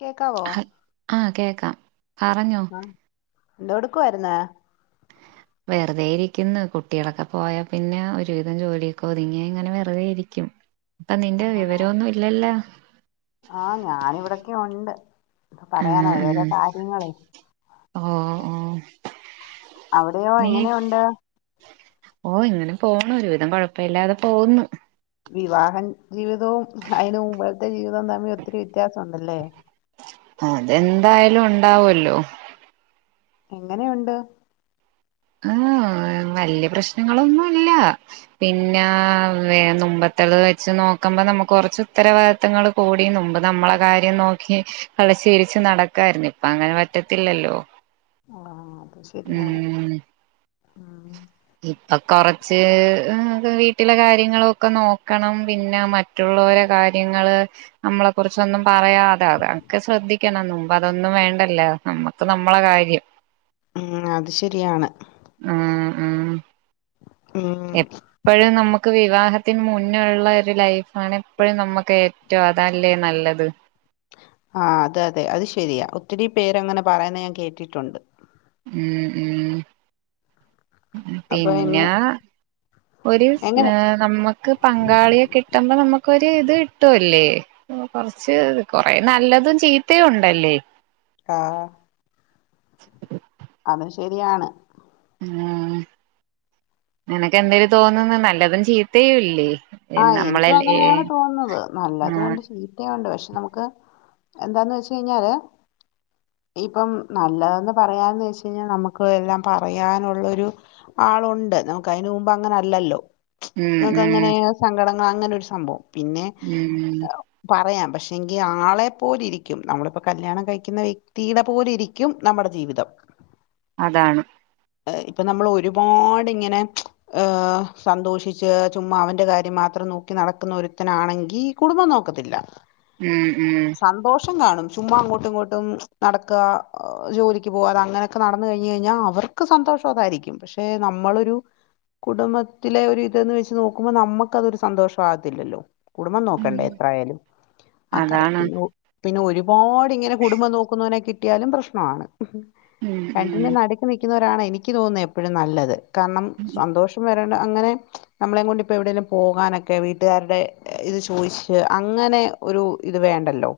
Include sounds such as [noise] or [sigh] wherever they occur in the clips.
കേക്കാവോ ഹ ആഹ് കേക്കാം പറഞ്ഞോ എന്താടുക്കുമായിരുന്നേ വെറുതെ ഇരിക്കുന്നു കുട്ടികളൊക്കെ പോയാ പിന്നെ ഒരുവിധം ജോലിയൊക്കെ ഒതുങ്ങിയ ഇങ്ങനെ വെറുതെയിരിക്കും അപ്പൊ നിന്റെ വിവരൊന്നും ഇല്ലല്ല ആ ഞാൻ ഇവിടക്കെ ഉണ്ട് ഇപ്പൊ ആഹ് പറയാനോ ഓരോരോ ആഹ് കാര്യങ്ങള് ആ അവിടെയോ എങ്ങനെയൊണ്ട് ഓ ഇങ്ങനെ പോണ ഒരുവിധം കൊഴപ്പ ഇല്ലാതെ പോുന്നു വിവാഹം ജീവിതവും അതിനു മുമ്പ മ്പത്തെ ജീവിതം തമ്മിൽ ഒത്തിരി വ്യത്യാസമുണ്ടല്ലേ അതെന്തായാലും ഉണ്ടാവല്ലോ എങ്ങനെയുണ്ട് ആഹ വലിയ പ്രശ്നങ്ങളൊന്നുമില്ല പിന്നെ മുമ്പത്തെുള്ളത് വെച്ച് നോക്കുമ്പോ നമ്മുക്ക് കൊറച്ച് ഉത്തരവാദിത്തങ്ങൾ കൂടി മുമ്പ് നമ്മളെ കാര്യം നോക്കി കളിച്ചു ചിരിച്ചു നടക്കായിരുന്നു ഇപ്പ അങ്ങനെ പറ്റത്തില്ലല്ലോ ആഹ അത് ശെരിയാണ് ഉം ഹ്മ്മ് ഇപ്പൊ കൊറച്ച് വീട്ടിലെ കാര്യങ്ങളൊക്കെ നോക്കണം പിന്നെ മറ്റുള്ളവരെ കാര്യങ്ങള് നമ്മളെ കുറിചൊന്നും പറയാതെ അതെെ ശ്രദ്ധിക്ക കണം മുമ്പ് അതൊന്നും വേണ്ടല്ലോ നമ്മുക്ക് നമ്മളെ കാര്യം ഉം അത് ശരിയാണ് മഹ് ഉം എപ്പഴും നമുക്ക് വിവാഹ ത്തിന് മുന്നുള്ള ഒരു ലൈഫാണ് എപ്പോഴും നമ്മുക്ക് ഏറ്റവും അതല്ലേ നല്ലത് ആഹ് അത് അതെ അത് ശരിയാ ഒത്തിരി പേരങ്ങനെ പറയുന്ന ഞാൻ കേട്ടിട്ടുണ്ട് ഉം ഉം അപ്പൊ എങ്ങ പിന്നാ ഒരു എങ്ങനെ ഏ നമുക്ക് പങ്കാളിയെ കിട്ടുമ്പോ നമുക്കൊരു ഇത് കിട്ടുവല്ലേ കൊറച്ച് കൊറേ നല്ലതും ചീത്തയും ഉണ്ടല്ലേ ആഹ് അത് ശരിയാണ് ഉ നിനക്ക് എന്തേലും തോന്നന്ന് നല്ലതും ചീത്തേയുവില്ലേ ആഹ് എനിക്കും അങ്ങനെയാണ് തോന്നുന്നത് ഉം നല്ലതുണ്ട് ചീത്തയുണ്ട് പക്ഷെ നമക്ക് എന്താന്ന് വെച്ച കഴിഞ്ഞാല് ഇപ്പം നല്ലതന്ന് പറയാൻ ന്ന് വെച്ച കഴിഞ്ഞാൽ നമുക്ക് എല്ലാം പറയാനുള്ള ഒരു ആളുണ്ട് നമുക്ക് അതിനന് മുമ്പ് അങ്ങനെ അല്ലല്ലോ ഉം നമുക്ക് ഉം അങ്ങനെ [unintelligible] അങ്ങനെ ഒരു സംഭവം പിന്നെ ഉം പറയാം പക്ഷെങ്കി ആളെ പോലെ ഇരിക്കും നമ്മളിപ്പോ കല്യാണം കഴിക്കുന്ന വ്യക്തിടെ പോലെ ഇരിക്കും നമ്മുടെ ജീവിതം അതാണ് ഇപ്പൊ നമ്മൾ ഒരുപാട് ഇങ്ങനെ സന്തോഷിച്ച് ചുമ്മാ അവൻ്റെ കാര്യം മാത്രം നോക്കി നടക്കുന്ന ഒരുത്തൻ ആണെങ്കി കുടുംബം നോക്കത്തില്ല ഉം ഉം [unintelligible] കാണും ചുമ്മാ അങ്ങോട്ടും ഇങ്ങോട്ടും നടക്കുക ജോലിക്ക് പോകാതെ അങ്ങനെയൊക്കെ നടന്ന കഴിഞ്ഞഞ് കഴിഞ്ഞാൽ അവർക്ക് സന്തോഷം അതായിരിക്കും പക്ഷെ നമ്മളൊരു കുടുംബത്തിലെ ഒരു ഇതന്ന് വെച്ച് നോക്കുമ്പോൾ നമുക്ക് അതൊരു സന്തോഷവാവത്തില്ലല്ലോ കുടുംബം നോകണ്ടേ എത്രായാലും അങ്ങനെ അതാണ് പിന്നെ ഒരു പാട് ഇങ്ങനെ കുടുംബം നോക്കുന്നവനെ കിട്ടിയാലും പ്രശ്നമാണ് ഉം ഉം രണ്ടിൻ്റെ നടുക്ക് നിക്കുന്ന ആണ് എനിക്ക് തോന്നുന്നത് എപ്പോഴും നല്ലത്. കാരണം സന്തോഷം അങ്ങനെ നമ്മളെ കൊണ്ട് ഇപ്പോ എവിടെലും പോകാനൊക്കെ വീട്ട്കാരുടെ ഇത് ചോയ്ച്ച് അങ്ങനെ ഒരു ഇത് വേണ്ടല്ലോ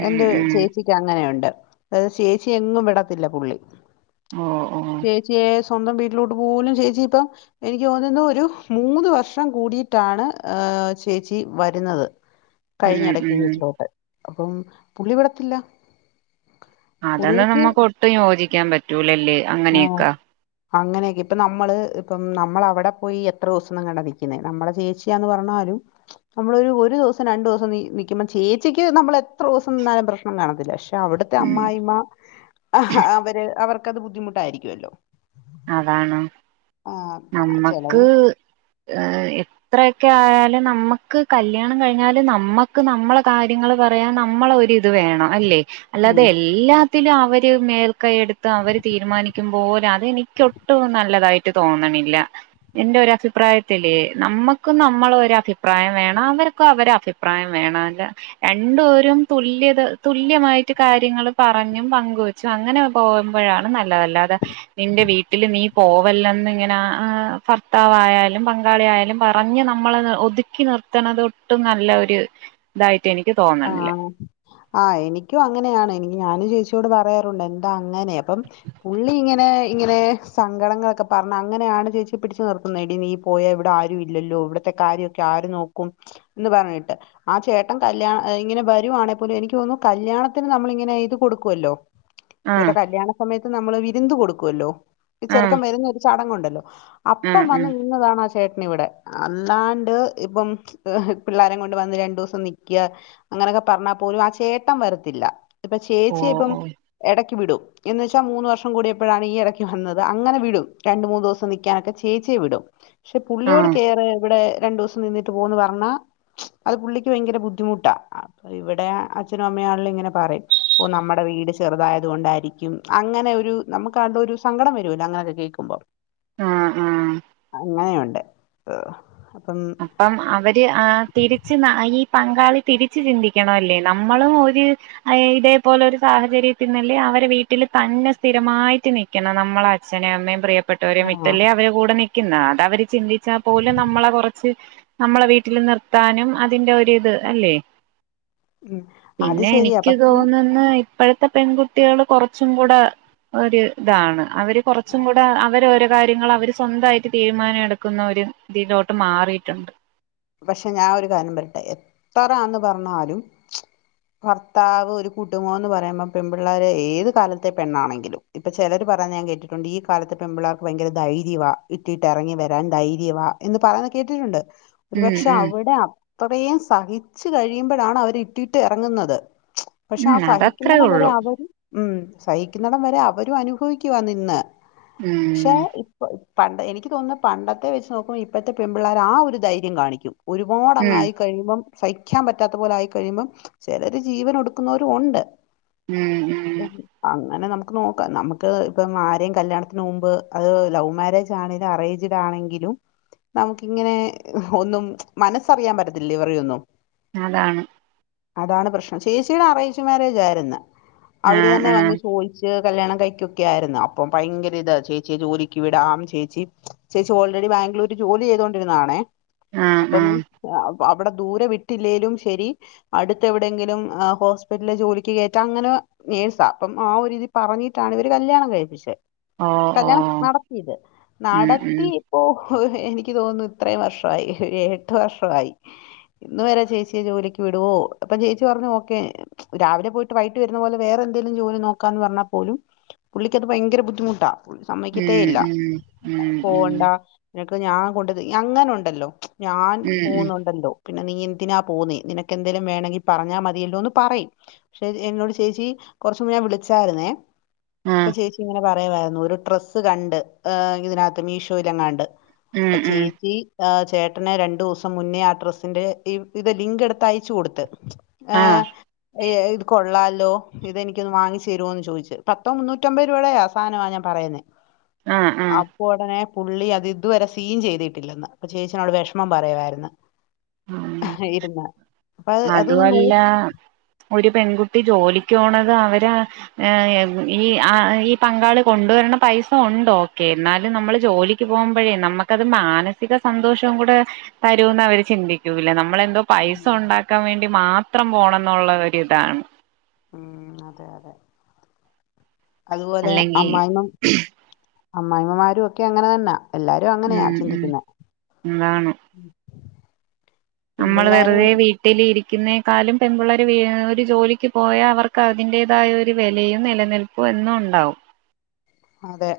ഉം എന്റെ ഉം ചേച്ചിക്ക് അങ്ങനെയുണ്ട് അത് ചേച്ചി എങ്ങും വിടത്തില്ല പുള്ളി ഓ ഓ ചേച്ചിയെ സ്വന്തം വീട്ടിലോട്ട് പോലും ചേച്ചി ഇപ്പം എനിക്ക് തോന്നുന്നു ഒരു മൂന്ന് വർഷം കൂടിട്ടാണ് ചേച്ചി വരുന്നത് ഉം കഴിഞ്ഞെടക്ക് ഉം വീട്ടിലോട്ട് അപ്പം പുള്ളി വിടത്തില്ല അതൊന്നും പുള്ളിക്ക് നമ്മുക്ക് ഒട്ടും യോജിക്കാൻ പറ്റൂല്ലേ അങ്ങനെക്കെ ഇപ്പ നമ്മള് ഇപ്പം നമ്മള് അവിടെ പോയി എത്ര ദിവസം [unintelligible] നമ്മുടെ ചേച്ചിയാന്ന് പറഞ്ഞാ അത് നമ്മളൊ ഒരു ദിവസം രണ്ടു ദിവസം നൽക്കുമ്പം ചേച്ചിക്ക് നമ്മൾ എത്ര ദിവസം നിന്നാലും പ്രശ്നം കാണത്തില്ല അവിട്ത്തെ ഉം അമ്മായിഅമ്മ അവര് അവർ ത് ബുദ്ധിമുട്ടായിരിക്കോല്ലോ അതാണ് ചെലവ് നമ്മക്ക് ഹേ എത്രയോക്കെ ആയാലും നമ്മക്ക് കല്യാണം കഴിഞ്ഞാല് നമ്മക്ക് നമ്മളെ കാര്യങ്ങള് പറയാൻ നമ്മള് ഒരിത് വേണം അല്ലേ അല്ലാതെ ഉം എല്ലാ തില് അവര് മേൽക്കയെടുത്ത് അവര് തീരുമാനിക്കുമ്പോലെ അതെനി ഒട്ടും നല്ലതായിട്ട് തോന്ന്ണില്ല എന്റെ ഒരു അഭിപ്രായത്തില് നമ്മക്കും നമ്മളെ ഒരു അഭിപ്രായം വേണം അവർക്കും അവരെ അഭിപ്രായം വേണംല്ലേ രണ്ട് പേരും തുല്യത തുല്യമായിട്ട് കാര്യങ്ങള് പറഞ്ഞും പങ്കുവെച്ചും അങ്ങനെ പോകുമ്പോഴാണ് നല്ലതല്ലാതെ നിന്റെ വീട്ടി വീട്ടില് നീ പോവല്ലന്ന് ഇങ്ങനെ ആ ഭർത്താവായാലും പങ്കാളി ആയാലും പറഞ്ഞ് നമ്മളെ ഒതുക്കി നിർത്തണത് ഒട്ടും നല്ല ഒരു ഇതായി- ആ ആ എനിക്കും അങ്ങനെയാണ് ഇനി ഞാനും ചേ ചേച്ചിയോട് പറയാറുണ്ട് എന്താ അങ്ങനെ അപ്പം പുള്ളി ഇങ്ങനെ ഇങ്ങനെ സങ്കടങ്ങളൊക്കെ പറഞ്ഞ അങ്ങനെയാണ് ചേച്ചി പിടിച്ചു നിർത്തുന്നത് എടി നീ പോയാ ഇവിടെ ആരും ഇല്ലല്ലോ ഇവിടത്തെ കാര്യമൊക്കെ ആര് നോക്കും എന്ന് പറഞ്ഞിട്ട് ആ ചേട്ടൻ കല്യാണ- ഇങ്ങനെ വരുവാണെ പോലും എനിക്ക്തോന്നുന്നു കല്യാണത്തിന് നമ്മളിങ്ങനെ ഇത് കൊടുക്കുവല്ലോ? ആഹ് ഇവരുടെ കല്യാണ സമയത്ത് നമ്മള്- വിന്ത് കൊടുക്കുവല്ലോ? ഈ ആഹ് ചെറുക്കൻ വരുന്ന ഒരു ചടങ്ങ് ഒണ്ട്- അപ്പം ആഹ് വന്ന് ആഹ് നിന്നതാണ് ആ ചേട്ടൻ ഇവിടെ അല്ലാണ്ട് ഇപ്പം പിള്ളോരേം കൊണ്ട് വന്ന് രണ്ട് ദിവസം നിക്ക- അങ്ങനെയൊക്കെ പറഞ്ഞാൽ പോലും ആ ചേട്ടൻ വരത്തില്ല- ഇപ്പൊ ഓ ചേച്ചി ഇപ്പം ഓ എടക്ക്- വിടും എന്നു വെച്ചാ മൂന്ന് വർഷം കൂടിയപ്പോഴാണ് ഈ ഇടക്ക് വന്നത് അങ്ങനെ വിടും രണ്ട് മൂന്ന് ദിവസം നിക്കാനൊക്കെ ചേച്ചിയെ വിടും പക്ഷെ പുള്ളിയോട് ആഹ് കേറ് ഇവിടെ രണ്ടു ദിവസം നിന്നിട്ട് പോന്ന് പറഞ്ഞാ അത് പുള്ളിക്ക് ഭയങ്കര ബുദ്ധിമുട്ടാ അ ഇവിടെ അച്ഛനും അമ്മയും ആണേലും ഇങ്ങനെ പറയും ഓ നമ്മുടെ വീട് ചെറുതായത് കൊണ്ടായിരിക്കും അങ്ങനെ ഒരു നമുക്ക് ആകെ ഒരു സങ്കടം വരുല്ലോ അങ്ങനെയൊക്കെ കേൾക്കുമ്പോൾ ആഹ് ആഹ് അങ്ങനെയുണ്ട് ഏഹ് അപ്പം അപ്പം അവര് ആ തിരിച്ച് നാ ഈ പങ്കാളി തിരിച്ചു ചിന്തിക്കണല്ലേ നമ്മളും ഒരു ഇതേപോലെ ഒരു സാഹചര്യത്തിന്നല്ലേ അവരെ വീട്ടിൽ തന്നെ സ്ഥിരമായിട്ട് നിക്കണം നമ്മളെ അച്ഛനേ അമ്മയും പ്രിയ ട്ടവരെ ആ വിട്ടല്ലേ അവരെ കൂടെ നി ക്ന്നാ അതവര് ചിന്തിച്ചാൽ പോലും നമ്മളെ കുറ ച്ച് നമ്മളെ വീട്ടിൽ നിർത്താനും അതിറെ ഒരിത് അല്ലേ ഉം അത് പിന്നെ ശരിയാ എനിക്ക് പക്ഷെ തോന്നുന്ന് ഇപ്പഴത്തെ പെൺകുട്ടിയേൾ കുറച്ചും കൂടെ ഒരു ഇതാണ് അവര് കുറച്ചും കൂടെ അവര ഓ കാര്യങ്ങൾ അവർ സ്വന്തായിട്ട് തീരുമാനം എടുക്കുന്ന ഒരു ഇതിലോട്ട് മാ റിയിട്ടുണ്ട് പക്ഷെ ഞാൻ ഒരു കാര്യം പറയട്ടെ എത്രാന്ന് പറഞ്ഞാലും ഭർത്താവ് ഒരു കൂടുംമ്മോന്ന് പറയുമ്പോ പെൺപിള്ളേർ ഏത് കാലത്തെ പെണ്ണാണെങ്കിലും ഇപ്പൊ ചിലര് പറഞ്ഞേ ഞാൻ കേട്ടിട്ടുണ്ട് ഈ കാലത്ത് പെൺപിള്ളേർക്ക് ഭയങ്കര ധൈര്യവാ ഇട്ടിട്ട് ഇറങ്ങി വരാൻ ധൈര്യവാ എന്ന് പറയുന്ന കേട്ടിട്ടുണ്ട് ഉം ഒരുപക്ഷെ ഉം അവിടെ അത്രയും സഹിച്ചു കഴിയുമ്പഴാണ് അവര് ഇട്ടിട്ട് ഇറങ്ങുന്നത് പക്ഷെ ഉം ആ അതത്രേ സഹിക്കുന്നയിടം വരെ ഉള്ളൂ അവരെ ഉം സഹിക്കുന്നടം വരെ അവരും അനുഭവിക്കുവാ നിന്ന് പക്ഷേ ഉം ഇപ്പൊ ഇ പണ്ടെ എനിക്ക് തോന്നുന്നു പണ്ടത്തെ വെച്ച് നോക്കുമ്പോ ഇപ്പോഴത് പെൺപിള്ളേർ ആ ഒരു ധൈ ര്യം കാണിക്കും ഒരുപാട് ഉം അങ്ങായി കഴിയുമ്പം സഹിക്കാൻ പറ്റാത്ത പോല ആയി കഴിയുമ്പം ചിലര് ജീവൻ ഒടുക്കുന്നവരും ഉണ്ട് ഉം അ ങ്ങനെ നമുക്ക് നോക്കാം നമുക്ക് ഇപ്പം ആരെയും കല്യാണത്തിന് മുമ്പ് അത് ലവ് മാരേജ് ആണെലും അറേഞ്ച്ഡ് ആണെങ്കിലും നമുക്കിങ്ങനെ ഒന്നും മനസ്സറിയാൻ പറ്റത്തില്ല ഇവരടെയൊന്നും അതാണ് അതാണ് പ്രശ്നം ചേച്ചിയുടെ അറേഞ്ച് മാര്യേജ് ആയിരുന്ന് അവര് ആഹ് തന്നെ വന്ന് ആഹ് ചോയിച്ച് കല്യാണം കഴിക്കൊക്കെ ആയിരുന്നു അപ്പം ഭയങ്കര ഇത് ചേച്ചിയെ ജോലിക്ക് വിടാം ചേച്ചി ചേച്ചി ഓൾറെഡി ബാംഗ്ലൂര് ജോലി ചെയ്തോണ്ടിരുന്നതാണേ ആഹ് അപ്പം ആഹ് അവിടെ ദൂരെ വിട്ടില്ലെലും ശരി അടുത്ത് എവിടെയങ്കിലും ഹോസ്പിറ്റലില് ജോലിക്ക് കയറ്റാ അങ്ങനെ നേഴ്സാ അപ്പം ആ ഒരിതി പറഞ്ഞിട്ടാണ് ഇവര് കല്യാണം കഴിപ്പിച്ചെ ഓ ഓ കല്യാണം നടത്തിയത് ഉം ഉം നടത്തി ഇപ്പോ ഓ എനിക്ക് തോന്നുന്നു ഇത്രയും വർഷ വായി എട്ട് വർഷമായി ഇന്ന് വരെ ചേച്ചിയെ ജോലിക്ക് വിടുവോ അപ്പൊ ചേച്ചി പറഞ്ഞു ഓക്കെ രാവിലെ പോയിട്ട് വൈകട്ട് വരുന്ന പോലെ വേറെന്തെങ്കിലും ജോലി നോക്കാന്ന് പറഞ്ഞാൽ പോലും പുള്ളിക്കത് ഭയങ്കര ബുദ്ധിമുട്ടാ- സമ്മയികതേ ഇല്ല ഉം ഉം ഉം പോവണ്ട- നിനക്ക് ഞാൻ കൊണ്ട അങ്ങനൊണ്ട്- ഉണ്ടല്ലോ? ഞാൻ ഉം ഉം ഉം പോകുന്നുണ്ടല്ലോ- പിന്നെ നീ എന്തിനാ പോന്നേ നിനക്ക് എന്തേലും വേണമെങ്കിൽ പറഞ്ഞാ മതിയല്ലോന്ന് പറയും പക്ഷെ എന്നോട് ചേച്ചി കുറച്ചും മുന്നെ വിളിച്ചായിരുന്നേ- അപ്പൊ ആഹ് ചേച്ചി ഇങ്ങനെ പറ വേവാരുന്നു ഒരു ഡ്രെസ്സ് കണ്ട് ഏഹ് ഇതിനാത്ത് മീഷോയിലെങ്ങാണ്ട് ഉം ഉം ഇപ്പച്ചേച്ചി ആ ചേട്ടനെ രണ്ടൂസം മുന്നേ ആ അഡ്രസ്സിന്റെ ഈ ഇത് ലിങ്ക് എടുത്തയച്ചു കൊടുത്ത് ആഹ് ആഹ്‌ ഏഹ്‌ ഇത് കൊള്ളാ ലോ ഇതെനിക്കൊന്ന് വാങ്ങിച്ചരോന്നു ചോയ്ച്ച് പത്തോ മുന്നൂറ്റമ്പത് രൂപയുടെയാ സാധനമാ ഞാൻ പറയുന്നെ ആഹ് ആഹ് അപ്പൊ ഉടനെ പുള്ളി അത് ഇതുവരെ സീൻ ചെയ്തിട്ടില്ലെന്ന് അപ്പൊ ചേച്ചിന്നോട് വിഷമം പറയുവായിരുന്നു ഇരുന്ന് അപ്പൊ അത് അതൊന്ന് അതുവല്ല നോക്കി ഒരു പെൺകുട്ടി ജോലി ക്കോണത് അവര് ഏഹ് ഈ ആഹ് ആഹ് ഈ പങ്കാളി കൊണ്ടുവരണ പൈസ ഒണ്ടോ ഓക്കെ എന്നാലും നമ്മള് ജോലിക്ക് പോകുമ്പോഴേ നമ്മക്കത് മാനസിക സന്തോഷവും കൂടെ തരൂന്ന് അവര് ചിന്തിക്കൂല്ല നമ്മളെ ന്തോ പൈസ ഒണ്ടാ ക്കാൻ വേണ്ടി മാത്രം പോണംന്നുള്ള ഒരിതാണ് ഉം അതെ അതെ അതുപോലെ അല്ലെങ്കി അമ്മായിമ്മേം അമ്മായിമ്മമാരു ഒക്കെ അങ്ങനെ തന്നാ എല്ലാരും അങ്ങനെയാ ഉം ഉം ചിന്തിക്ക്ന്നെ അതാണ് നമ്മള് വെറ്തേ ഒരു വീട്ടിലിരി ക്കിന്നേക്കാലും പെമ്പിള്ളേര് വി ഒര് ജോലിക്ക് പോയാ അവർക്ക് അതിന്റേതായ ഒര് വെലയും നിലനിൽപ്പും എന്നും ഉണ്ടാവും അതെ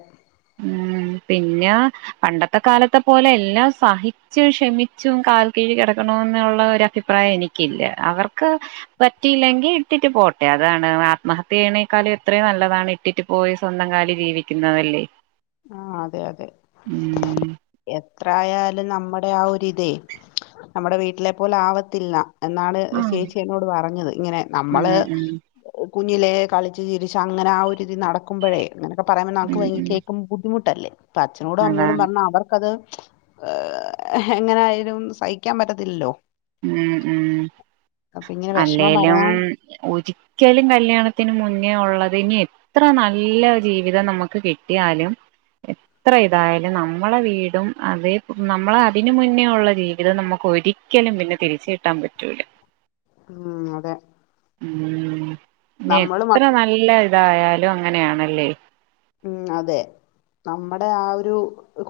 ഉം പിന്നാ പണ്ടത്തെ കാലത്തെ പോലെ എല്ലാം സഹിച്ച് ക്ഷമിച്ചു കാൽ കീഴികിടക്കണംന്നുള്ള ഒരഅഭിപ്രായം എനിക്കില്ല അവർക്ക് പറ്റിയില്ലെങ്കി ഇട്ടിട്ട് പോട്ടെ അതാണ് ആത്മഹത്യ ചെയ്യണേക്കാളും എത്രയൊ നല്ലതാണ് ഇട്ടിട്ട് പോയി സ്വന്തം കാലിൽ ജീവിക്കുന്നതല്ലേ ആ അതെ അതെ ഉം എത എത്രായാലും നമ്മുടെ ആ ഒരിതേ നമ്മടെ വീട്ടിലെ പോലെ ആവത്തില്ല എന്നാള് ആഹ് ചേച്ചി എന്നോട് പറഞ്ഞത് ഇങ്ങനെ ഉം നമ്മള് ഉം കുഞ്ഞിലേ കളിച്ച് ചിരിച്ച് അങ്ങനെ ആ ഒര്തി നടക്കുമ്പഴേ അങ്ങനെക്കെ പറയാൻവെന്നാ ആൾക്ക് ഉം വയ് കെ ഉം ബുദ്ധിമുട്ടല്ല അപ്പ അച്ഛനോടും അമ്മയോടും അതാണ് പറഞ്ഞ അവർക്കത് ഏ എങ്ങനൊയാലും സഹിക്കാൻ പറ്റത്തില്ലല്ലോ ഉം ഉം അപ്പൊ ഇങ്ങനെ വിഷമം അല്ലേലും പറയാൻ ഒരിക്കലും കല്യാണത്തിന് മുൻ ന്നെള്ളത് ഇനി എത്ര നല്ല ജീവിതം നമുക്ക് കിട്ടിയാലും എത്ര ഇതായാലും നമ്മളെ വീടും അതേ നമ്മള അതിന് മുന്നേഉള്ള ജീവിതം നമുക്ക് ഒരി രിക്കലും പിന്നെ തിരിച് കിട്ടാൻ പറ്റൂല ഉം അതെ ഉം ഇനി നമ്മള് എത്ര മക്ക നല്ല ഇതായാലും ദും അങ്ങനെയാണല്ലേ ഉം അതെ നമ്മുടെ ആ ഒരു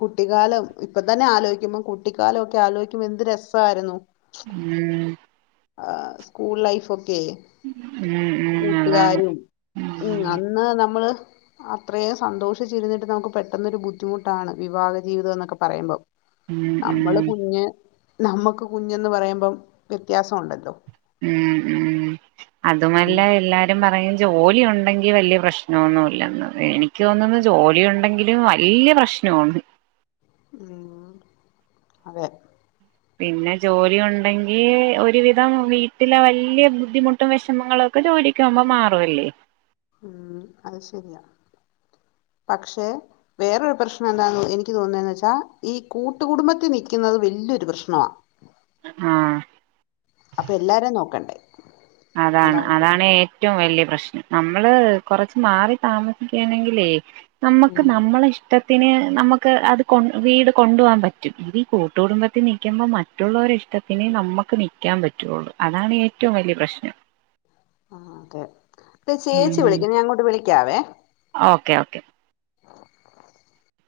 കുട്ടിക്കാലം ഇപ്പ തന്നെ ആലോചിക്കുമ്പം കുട്ടിക്കാലംഒ ക്കെ ആലോയിക്കുമ്പോ എന്ത് രസായിരുന്നു ഉം..... ആ സ്കൂൾ ലൈഫ് ഒക്ക ഉം െ ഉം അതാണ് കൂട്ടുകാരും ഉം അന്ന് നമ്മള് അത്രയും സന്തോഷിച്ചിരുന്നിട്ട് നമുക്ക് പെട്ടെന്നൊ ഒരു ബുദ്ധിമുട്ടാണ് വിവാഹ ജീവിതം എന്നൊക്കെ പറയുമ്പോം ഉം നമ്മള് ഉം കുഞ്ഞ്.... നമ്മുക്ക് കുഞ്ഞന്ന് പറയുമ്പം വ്യത്യാസഉണ്ടല്ലോ ഉം ഉം അതുമല്ല എല്ലാരും പറയും ജോലിയുണ്ട് ണ്ടങ്കി വല്യ പ്രശ്നോൊന്നുമല്ലെ എനിക്ക് തോന്നുന്നു ജോലിയ ഉണ്ടെങ്കിലും വലിയപ്രശ്നന്ന് ഉവ്വെ പിന്നെ ജോലി ഉണ്ടെങ്കി ഒരുവിധം വീട്ടിലെ വലിയ ബുദ്ധിമുട്ടും വിഷമങ്ങള ഒക്കെ ജോലിക്പോ വുമ്പോ മാറുംല്ലേ ഉം അത് ശരിയാ പക്ഷെ വേറൊരു പ്രശ്നം എന്താ എനിക്ക് തോന്നിയന്ന് വച്ചാ ഈ കൂട്ടുകുടുംബത്തിൽ നിൽക്കുന്നത് വലിയൊരു പ്രശ്നമാ ആ അപ്പൊ എല്ലാരും നോക്കണ്ടേ അതാണ് അതാണ് ഏ..... റ്റവും വലിയ പ്രശ്നം നമ്മള് കൊറച്ച് മാറി താമസിക്കയാണെങ്കിലേ..... നമക്ക് ഉം നമ്മളെ ഇഷ്ട ഇത്തിന് നമുക്ക് അത് കൊ വീട് കൊണ്ടുപ പോകാൻ പറ്റും ഇഈ ഈ കൂട്ടുകടുംബത്തിൽ നിൽക്കുമ്പോൾ മറ്റുള്ളവരു ഇഷ്ടത്തിന് നമുക്ക് നിൽക്കാൻ പറ്റുകുള്ളു അതാണ് ഏറ്റവും വലിയ പ്രശ്നം ആ അതെ ഇ ചേച്ചി ഉം വിളിക്കുന്നു ഞാൻങ്ങോട്ട് വിളിക്കാവേ ക്കെ ഓക്കെ